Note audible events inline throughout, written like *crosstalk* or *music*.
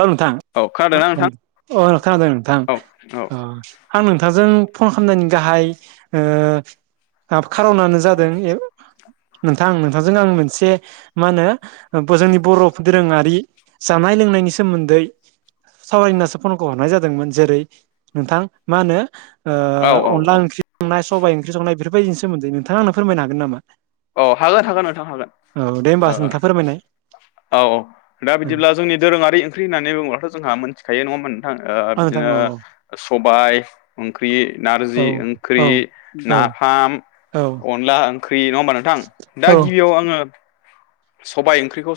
औ नोंथां औ खोनादोंना नोंथां अ नोंथां नोंथां औ अ। आं नोंथांजों फन खामनायनि गाहाय ओ हाब खार'नानो जादों नोंथां नोंथांजों आं मोनसे मा होनो जोंनि बर' दोरोङारि जानाय लोंनायनि स सोमोन्दै सावरायनासो फनखौ हरनाय जादोंमोन जेरै नोंथां मा होनो ओ औ अनला औ ओंख्रि संनाय सबाय ओंख्रि संनाय बेफोरबायदिनि सोमोन्दै नोंथाङा आंनो फोरमायनो हागोन नामा? अ हागोन हागोन नोंथां हागोन औ दे होमबा ओ। नोंथाङा फोरमायनाय औ दा बिदिब्ला जोंनि दोरोङारि ओंख्रि होननानै बुङोब्लाथ' जोंहा मोनथिखायो नङा होनबा नोंथां औ नोंथां बिदिनो औ सबाय ओंख्रि औ नारजि औ ओंख्रि औ नाफाम अनला ओंख्रि नङा होनबा नों थां दा औ गिबियाव आङो सबाइ ओंख्रिखौ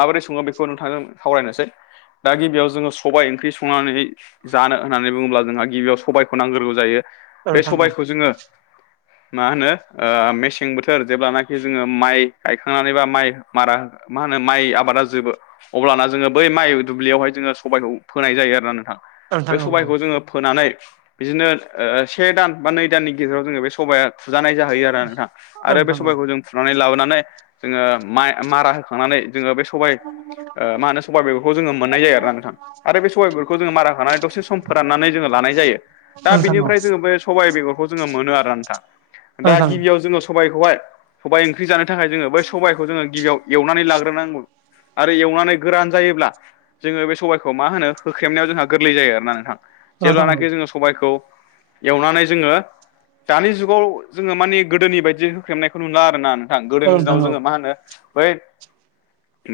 माबोरै सङो बेखौ नोंथांजों सावरायनोसै दा गिबियाव जोङो सबाइ ओंख्रि संनानै जानो होननानै बुङोब्ला जोंहा गिबियाव सबायखौ नांग्रोगौ जायो औ बे नोंथां औ सबायखौ जोङो मा होनो ओ मेसें बोथोर जेब्लानाखि जोङो माइ गायखांनानै बा माइ मारा मा होनो माइ आबादा जोबो अब्लाना जोङो बै माइ दुब्लियावहाय जोङो सबायखौ फोनाय जायो आरोना नोंथां बे नोंथां औ सबाइखौ औ जोङो फोनानै बिदिनो ओ से दान बा नै दाननि गेजेराव जोङो बे सबाया फुजानाय जाहैयो आरोना नोंथां औ आरो बे नोंथां औ सबाइखौ जों फुनानै लाबोनानै जोङो माइ मारा होखांनानै जोङो बे सबाय *inaudible* ओ मा होनो सबाइ मैगंखौ जोङो मोननाय जाया आरोना नोंथां। आरो बे सबाइफोरखौ जोङो मारा होनानानै दसे सम फोराननानै जोङो लानाय जायो दा नोंथां औ बिनिफ्राय जोङो बे सबाइ बेगरखौ जोङो मोनो आरो आरो ना नोंथां दा नोंथां औ गिबियाव जोङो सबाइखौहाय सबाइ ओंख्रि जानो थाखाय जोङो बै सबायखौ जोङो गिबियाव एवनानै लाग्रोनांगौ आरो एवनानै गोरान जायोब्ला जोङो बे सबाइखौ मा होनो होख्रेमनायाव जोंहा गोरलै जायो आरोना नोंथां नोंथां औ जेब्लानाखि जोङो सबायखौ एवनानै जोङो दानि जुगाव जोङो माने गोदोनि बायदि होख्रेबनायखौ नुला आरोना नोंथां औ गोदोनि नोंथां दिनाव औ जोङो मा होनो बै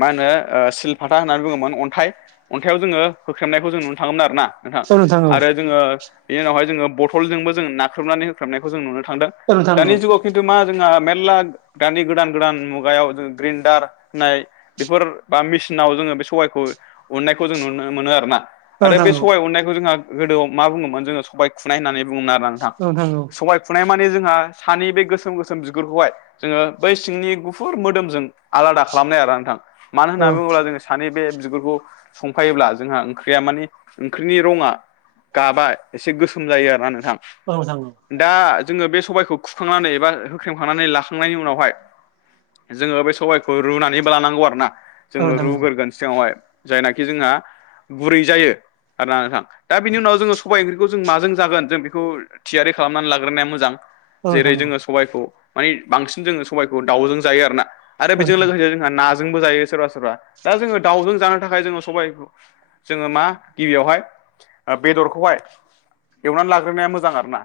मा होनो ओ सिलफाथा होननानै बुङोमोन अन्थाइ अन्थाइाव जोङो होख्रेबनायखौ जों नुनो थाङोमोन आरोना। नोंथां औ औ आरो जोङो बेनि उनावहाय जोङो बथलजोंबो जोङ नाख्रेनानै होख्रबनायखौ जों नुनो थांदों। औ नोंथां दानि जुगाव खिन्थु मा जोंहा मेर्ला दानि गोदान गोदान मुगायाव ग्रिन्डार होननाय बेफोर बा मेसिनाव जोङो बे सबायखौ उननायखौ जों नुनो मोनो आरो ना आरो औ बे सबाइ उननायखौ जोंहा गोदोआव मा बुङोमोन जोंङो सबबाय खुनाय होननानै बुङोमोन आरोना नोंथां औ औ सबाइ फुनाय माने जोंहा सानि बे गोसोम गोसोम बिगुरखौहाय जोङो बै सिंनि गुफुर मोदोमजों आलादा खालामनाय आरो नोंथां मानो औ होननानै बुङोब्ला जोङो सानि बे बिगुरखौ संफायोब्ला जोंहा ओंख्रिया माने ओंख्रिनि रङा गाबा एसे गोसोम जायो आरोना नोंथां औ थांगोन दा जोङो बे सबायखौ खुखांनानै एबा होख्रेमखांनानै लाखांनायनि उनावहाय जोङो बे सबबायखौ रुनानैबो लानांगौ आरो ना औ नोंथां औ जोङो नोंथां औ नोंथां औ रुगोरगोन सिगाङावहाय जायनाखि जोंहा गुरै जायो आरोना नोंथां दा बिनि उनाव जोङो सबाय ओंख्रिखौ जों माजों जागोन जों बेखौ थियारि खालामनानै लाग्रोनाया मोजां जेरै जोङो सबाइखौ माने बांसिन जोङो सबाइखौ दाउजों जायो आरोना आरो औ बेजों लोगोसे जोंहा नाजोंबो जायो सोरबा सोरबा दा जोङो दाउजों जानो थाखाय जोङो सबाइखौ जोङो मा गिबियावहाय बेदरखौहाय एवनानै लाग्रोनाया मोजां आरोना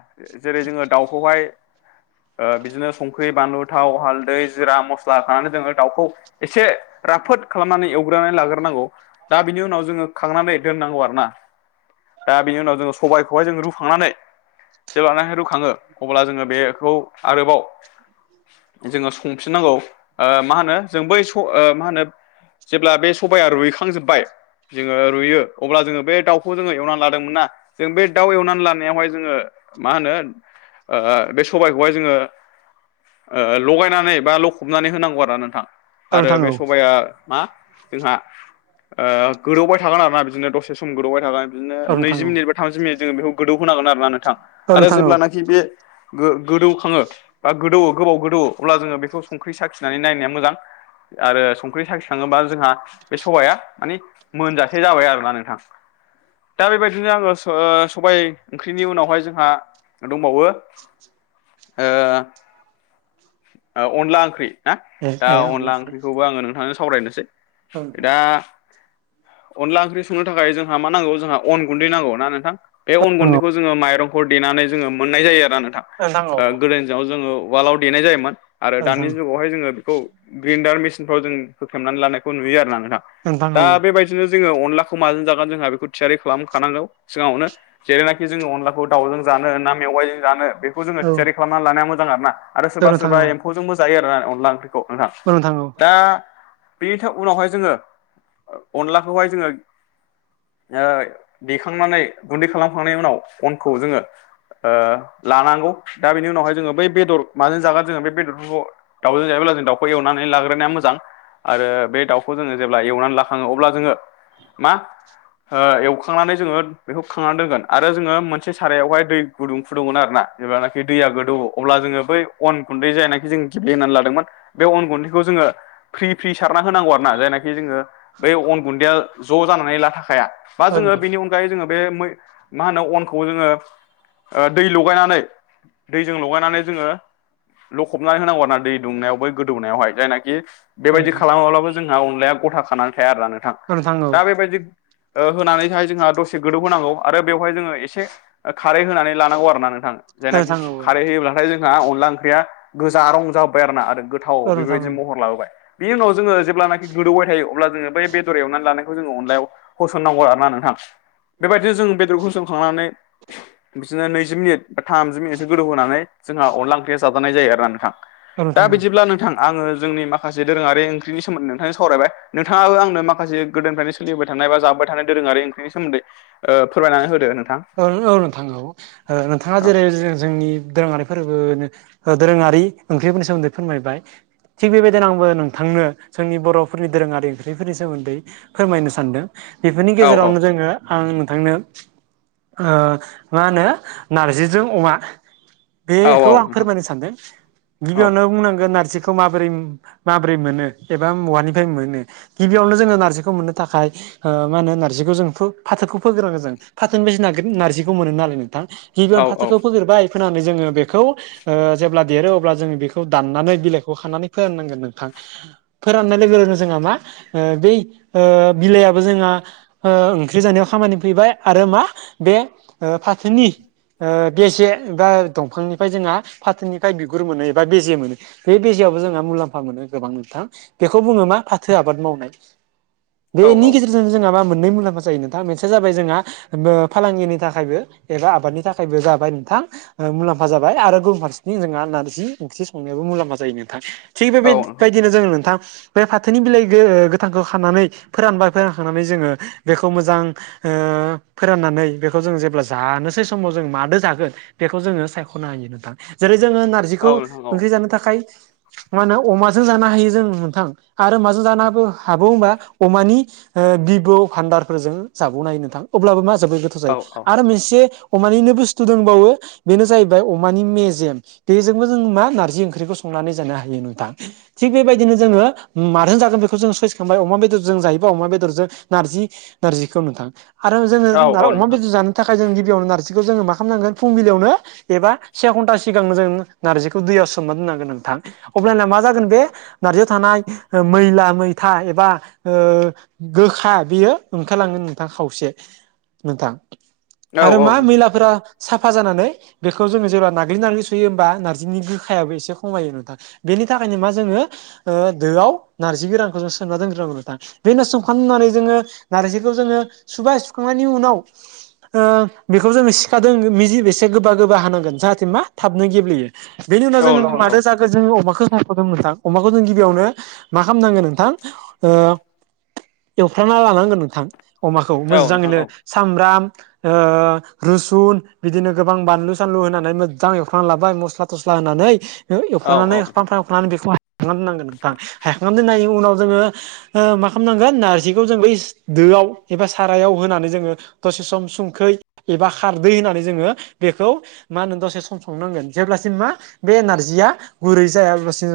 जेरै जोङो दाउखौहाय ओ बिदिनो संख्रि, बानलु, थाव, हालदै जिरा मस्ला होनानै जोङो दाउखौ एसे राफोद खालामनानै एवग्रोनानै लाग्रोनांगौ दा बिनि उनाव जोङो खांनानै दोननांगौ आरो ना दा बिनि उनाव जोङो सबायखौहाय जोङो रुखांनानै जेब्लानाहाय रुखाङो अब्ला जोङो बेखौ आरोबाव जोङो संफिननांगौ ओ मा होनो जों बै स मा होनो जेब्ला बे सबाइया रुइखांजोबबाय जोङो रुइयो अब्ला जोंङो बे दाउखौ जोङो एवनानै लादोंमोन ना जों बे दाउ एवनानै लानायावहाय जोङो मा होनो ओ बे सबायखौहाय जोङो ओ लगायनानै बा ल' हमनानै होनांगौ आरो नोंथां आरो बे सबाइया मा जोंहा ओ गोदौबाय थागोन आरोना बिदिनो दसे सम गोदौबाय थागोन बिदिनो नोंथां औ नैजि मिनिट बा थामजि मिनिट जोङो बेखौ गोदौहोनो नांगोन आरोना नोंथां औ आरो नोंथां औ जेब्लानाखि बे गो-गोदौखांङो बा गोदौवो गोबाव गोदौवो अब्ला जोङो बेखौ संख्रि साखिनानै नायनाया मोजां आरो संख्रि साखिखाङोबा जोंहा बे सबाया मानि मोनजासे जाबाय आरोना नोंथां दा बेबायदिनो आङो सबाय ओंख्रिनि उनावहाय जोंहा दंबावो ओ अनला ओंख्रि ना ए दा ए औ नोंथां औ नोंथां औ नोंथां नोंथां अनला औ ओंख्रिखौबो आङो नोंथांजों सावरायनोसै औ नोंथां औ नोंथां औ नोंथां औ नोंथां औ नोंथां औ नोंथां औ दा अनला ओंख्रि संनो थाखाय जोंहा मा नांगौ जोंहा अन गुन्दै नांगौ ना नोंथां बे अन गुन्दैखौ जों माइरंखौ देनानै जोंङो मोननाय जायो आरो नोंथा गोदोनि जोङो उवालाव देनाय जायोमोन आरो दानि जुगावहाय जोङो बेखौ ग्रिनडार मेसिनफ्राव जों होख्रेमनानै लानायखौ नुयो आरोना नोंथा दा बेबायदि बिदिनो जोङो अनलाखौ माजों जागोन जोंहा बेखौ थियारि खालामखानांगौ सिगाङावनो जेरैनाखि जोंङो अनलाखौ दाउजों जानो ना मेवाइजों जानो बे बे जोंङो थियारि खालामनानै लानाया मोजां आर ना आरो सोरबा सोरबा एम्फौजोंबो जायोना अनला ओंख्रि अ नोंथां दा बेनि उनावहाय जोंङो ओ अनलाखौहाय जोङो ओ देखांनानै गुन्दै खालामखांनायनि उनाव अनखौ जोङो ओ लानांगौ दा बिनि उनावहाय जोङो बै बेदर माजों जागोन जोंङो बेदरफोरखौ दाउजों जायोब्ला जों दाउखौ एवनानै लाग्रोनाया मोजां आरो बे दाउखौ जोंङो जेब्ला एवनानै लाखांङो अब्ला जोंङो मा ओ एवखांनानै जोंङो बेखौ खांनानै दोनगोन आरो जोंङो मोनसे सारायावहाय दै गुदुं फुदुंगमोन आरो ना जेब्लानाखि दैया गोदौ अब्ला जोङो बै अन गुन्दै जायनाखि जों दिब्लेनानै लादोंमोन बे अन गुन्दैखौ जोङो फ्रि फ्रि सारना होनांगौ आरो ना जायनाखि जोङो बै अन गुन्दैया ज' जानानै ला थाखायाया बा जोङो बेनि उन हाय बे मा होनो अनखौ जोङो ओ दै लगायनानै दैजों लगायनानै जोङो लखबनानै होनांगौ आरो ना दै दुंनायाव बै गोदौनायावहाय जायनाखि बेबायदि खालामाब्लाबो जोंहा अनलाया गथा खानानै थाया आरोना नोंथां दा बेबायदि ओ होनानैहाय जोंहा दसे गोदौ होनांगौ आरो बेवहाय जोङो एसे खारै होनानै लानांगौ आरोना नोंथां जायनाखि खारै होयोब्लाथाय जोंहा अनला ओंख्रिया गोजा रं जाबोबाय आरो ना आरो गोथाव बेबायदि महर लाबोबाय बि उनाव जोङो जेब्लानाखि गोदौबाय थायो अब्ला जोङो बेदर एवनानै लानायखौ जोङो अनलायाव होसनांगौ आरो ना नोंथां बेबायदिनो जों बेदरखौ सोंखांनानै बिदिनो नैजि मिनिट बा थामजि मिनिटसो गोदौ होनोनानै जोंहा अनला ओंख्रिया जाजानाय जायो आरो ना नोंथां औ दा नोंथां औ बिदिब्ला नोंथां आङो जोंनि मासे दोरोङारि ओंख्रिनि सोमोन्दै नथांजों सावरायबाय नोंथाङाबो आंनो माखासे गोदोनिफ्रायनो सोलिबोबाय थानाय बा जाबाय थानाय दोरङारि ओंख्रिनि सोमोन्दै ओ फोरमायनानै होदो नोंथां औ औ नोंथां औ नोंथाङा औ जेरै जोंनि दोरोङारि फोरबोनो दोरोङारि ओंख्रिफोरनि सोमोन्दै फोरमायबाय थिग बेबायदिनो आंबो नोंथांनो जोंनि बर'फोरनि दोरोङारि ओंख्रिफोरनि सोमोन्दै फोरमायनो सानदों बेफोरनि औ औ गेजेरावनो जोङो आं नोंथांनो ओ मा होनो नारजिजों अमा औ बेखौ औ आं नोंथां फोरमायनो सानदों औ गिबियावनो बुंनांगोन नारजिखौ माबोरै माब्रै मोनो एबा मवानिफ्राय मोनो गिबियावनो जोङो नारजिखौ मोननो थाखाय ओ मा होनोारजिखौ जों फाथोखौ फोग्रोनांगो जों फाथोनि बसिनार नारजिखौ मोनो नालाय नोंथां औ गिबियावनो औ फाथोखौ फोग्रबाय फोननानै जोङो बेखौ ओ जेब्ला देरो अब्ला जों बेखौ दाननानै बिलाइखौ खानानै फोराननांगोन नोंथां। फोराननाय लोगो लोगोन जोंहा मा ओ बै बिलाइयाबो जोंहा ओंख्रि जानायाव खामानि फैबाय आरो मा बे फाथोनि बेसेे बा दंफांनिफ्राय जोंहा फाथोनिफ्राय बिगुर मोनो एबा बेजे मोनो बे बिजजेयावबो जोंहा मुलाम्फा मोनो गोबां नोंथां बेखौ बुङो मा फाथो आबाद मावनाय औ बेनि गेजेरजों जोंहा मा मोननै मुलाम्फा जायो नोंथाङां मोनसेया जाबाय जोंहा फालांगिनि थाखायबो एबा आबादनि थाखायबो जाबाय नोंथां ओ मुलाम्फा जाय आरो गुबुन फारसेनि जोंहा नारजि ओंख्रि संनायाबो मुलाम्फा जायो नोंथां थिग बे औ नोंथां बेबायदिनो जोङ नोंथां बे फाथोनि बिलाइ गो-गोथांखौ खानानै फोरानबाय फोरानखांनानै जोङो बेखौ मोजां ओ फोराननानै नै बेखौ जों जेब्ला जानोसै समाव जों मादो जागोन बेखौ जोङो सायख'नो हायो नोंथां। जेरै जोङो औ नारजिखौ नोंथां औ ओंख्रि जानो थाखाय मा होनो अमाजों जानो हायो जों नोंथां आरो माजों जानो हो हाबो होनोमबा अमानि ओ भिभ' भान्दारफोरजों जाबावनो हायो नोंथां अब्लाबो मा जबोद गोथाव जायो औ आरो मोनसे अमानिनो बुस्थु दंबावो बेनो जाहैबाय अमानि मेजेम बेजोंबो जों मा नारजि ओंख्रिखौ संनानै जानो हायो नोंथां। थिग बेबायदिनो जोङो मारों जागोन बेखौ जों सइस खालामबाय अमा बेदरजों जायोबा अमा बेदरजों नारजि नारजिखौ नुथां आरो जोङो औ नोंथां फुज जानो थाखाय जों गिबियाव नारजिखौ जोङो मा खालामनांगोन फुंबिलियावनो एबा से घन्टा सिगांनो जों नारजिखौ दैयावसोमनानै दोननांगोन नोंथां अब्लाना मा जागोन बे नारजियाव थानाय मैला मै था एबा ओ गोखा बियो ओंखारलङोन नोंथाङा खावसे नोंथां औ आरो मा मैलाफोरा। नोंथां साफा जानानै बेखौ जोङो जेब्ला नाग्लि नाग्लि सुयो होमबा नारजि गोखायाबो एसे खमायो नोंथां। बेनि थाखायनो मा जोङो दोआव नारजि गोरानखौ जों सोमना दोनग्रांगौ नोंथां। बे नस्थं खालामनानै जोङो नारजिखौ जोङो सुबाय सुखांनायनि उनाव बेखौ जोङो सिखादों मिजि एसे गोबा गोबा हानांगोन जाहाथे मा थाबनो गेब्लेयो। बेनि उनाव औ जोङो नोंथां औ नोंथां औ मादों जागोन। जों अमाखौ सायख'दों नोंथां अमाखौ जों गिबियावनो मा खालामनांगोन नोंथां। एवफ्राना लानांगोन नोंथां अमाखौ औ नोंथां मोजाङैनो औ सामब्राम ओ रोसुन बिदिनो गोबां बानलु सानलु होनानै मोजां एवखांनानै लाबाय मस्ला थस्ला होनानै औ एवफ्रानानै फ्राम नानै बेखौ हायखांनानै दोननांगोन नोंथां हायखांनानै दोननायनि उनाव जोङो। ओ मा खालामनांगोन नारजिखौ जों बै दोआव एबा सारायाव होनानै। जोङो दसे सम संखै एबा खारदै होननानै जोङो बेखौ मा होनो दसे सम संनांगोन जेब्लासिम मा बे एनारजिया गुरै जाया अब्लासिम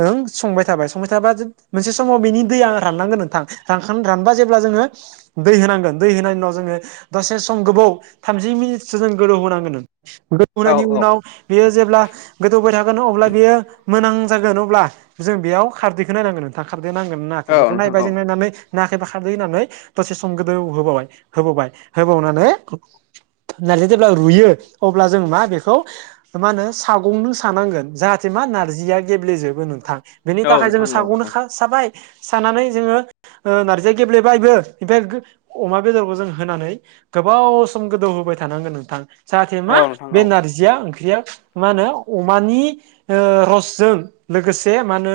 ओं संबाय थाबाय संबाय थाबा मोनसे समाव बेनि दैया राननांगोन नोंथां रानबा जेब्ला जोङो दै होनांगोन। नि उनाव जोङो दसे सम गोबाव थामजि मिनिटसो जों गोलौ होनांगोन। उनाव न बियो जेब्ला गोदौबाय थागोन अब्ला बियो मोनां जागोन अब्ला जों बेयाव खारदैखौ नायनांगोन नोंथां खारदै नांगोन होनाखै औ बेखौ नोंथां नायबाय औ जों नायनानै। नाखैबा खारदो होनानै दसे सम गोदो। होबावनानैजि जेब्ला रुयो अब्ला जों मा खौ मा होनो सागंनो सानांगोन जाहाथे मा नारजिया गेब्लेजोबो नोंथां बेनि औ थाखाय जोङो नोंथां औ नोंथां औ साग'नोखा साबाय सानानै जोङो नारजिया गेब्लेबायबो ओमफ्राय अमा बेदरखौ जों होनानै गोबाव सम गोदौ होबाय थानांगोन नोंथां। जाहाथे मा औ नोंथां बे औ नारजिया ओंख्रिया मा होनो अमानि रसजों लोगोसे मा होनो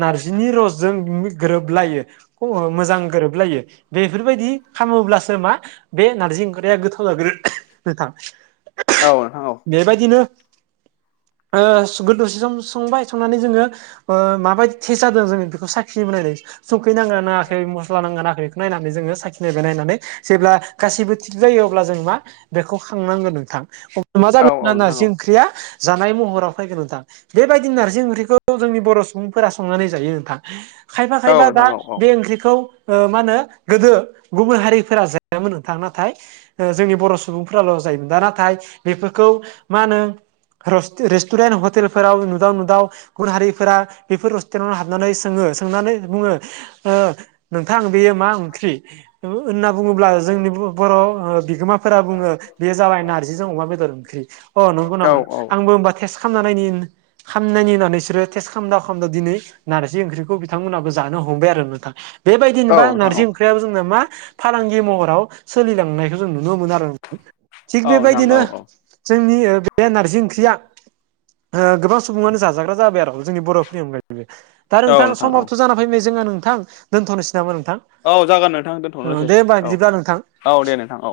नारजिनि रसजों गोरोबलायो मोजां गोरोबलायो बे बेफोरबायदि खालामोब्लासो मा बे नारजि ओंखरया गोथाव जाग्रो नोंथां औ औ बेबायदिनो गो दसे सम संबाय संनानै जोङो माबायदि थटेेज जादों जोङो बेखौ साखि बायदों। सौखैनांगोन नाखै मस्ला नांगोन नाखै बेखौ नायनानै जोङो साखिनायबाय नायनानै जेब्ला गासिबो थिग जायो अब्ला जों मा बेखौ खांनांगोन नोंथां। मा औ जानो औ नोंथां औ नारजि ओंख्रिया जानाय महराव फैगोन नोंथां। बेबायदि नारजि ओंख्रिखौ जोंनि बर' सुबुंफोरा संनानै जायो नोंथां। खायफा औ खायफा दा नोंथां औ औ औ बे ओंख्रिखौ मा होनो। गोदो गुबुन हारिफोरा जायामोन नोंथां नाथाय। ओ जोंनि बर' सुबुंफोराल' जायोमोन दा नाथाय बेफोरखौ मा होनो रस-रेस्टुरेन्ट हटेलफोराव नुदाव नुदाव गुबुन हारिफोरा बेफोर रस्टुरेन्टाव हाबनानै सोङो सोंनानै बुङो ओ नोंथां बेयो मा ओंख्रि होनना बुङोब्ला जोंनि बर' बिगोमाफोरा बुङो बे जाबाय नारजिजों अमा बेदर ओंख्रि अ नंगौ नामा आंबो बा थेस खालामनायनि होननानै बिसोरो टेस् खालाम दिनै नारजि ओंख्रिखौ बिथांमोनहाबो जानो हमबाय आरो नोंथां औ बेबायदिनोबा नोंथां नारजि औ बो जोंना मा फालांगि महराव सोलिलांनायखौ जों नुनो मोन आरो थिग औ नोंथां बेबायदिनो औ औ जोंनि बे नारजि ओंख्रिया ओ गोबां सुबुङानो जाजाग्रा जाबाय आरो जोंनि बर'फोरनि अनगायैबो दा औ नोंथां औ समावथ' जाना फैबाय जोना नोंथां दोनथ'नोसै नामा नोंथां औ जागोन नोंथां ओ दोनथ'नोसै दे होमबा औ बिदिब्ला नोंथां औ दे नोंथां औ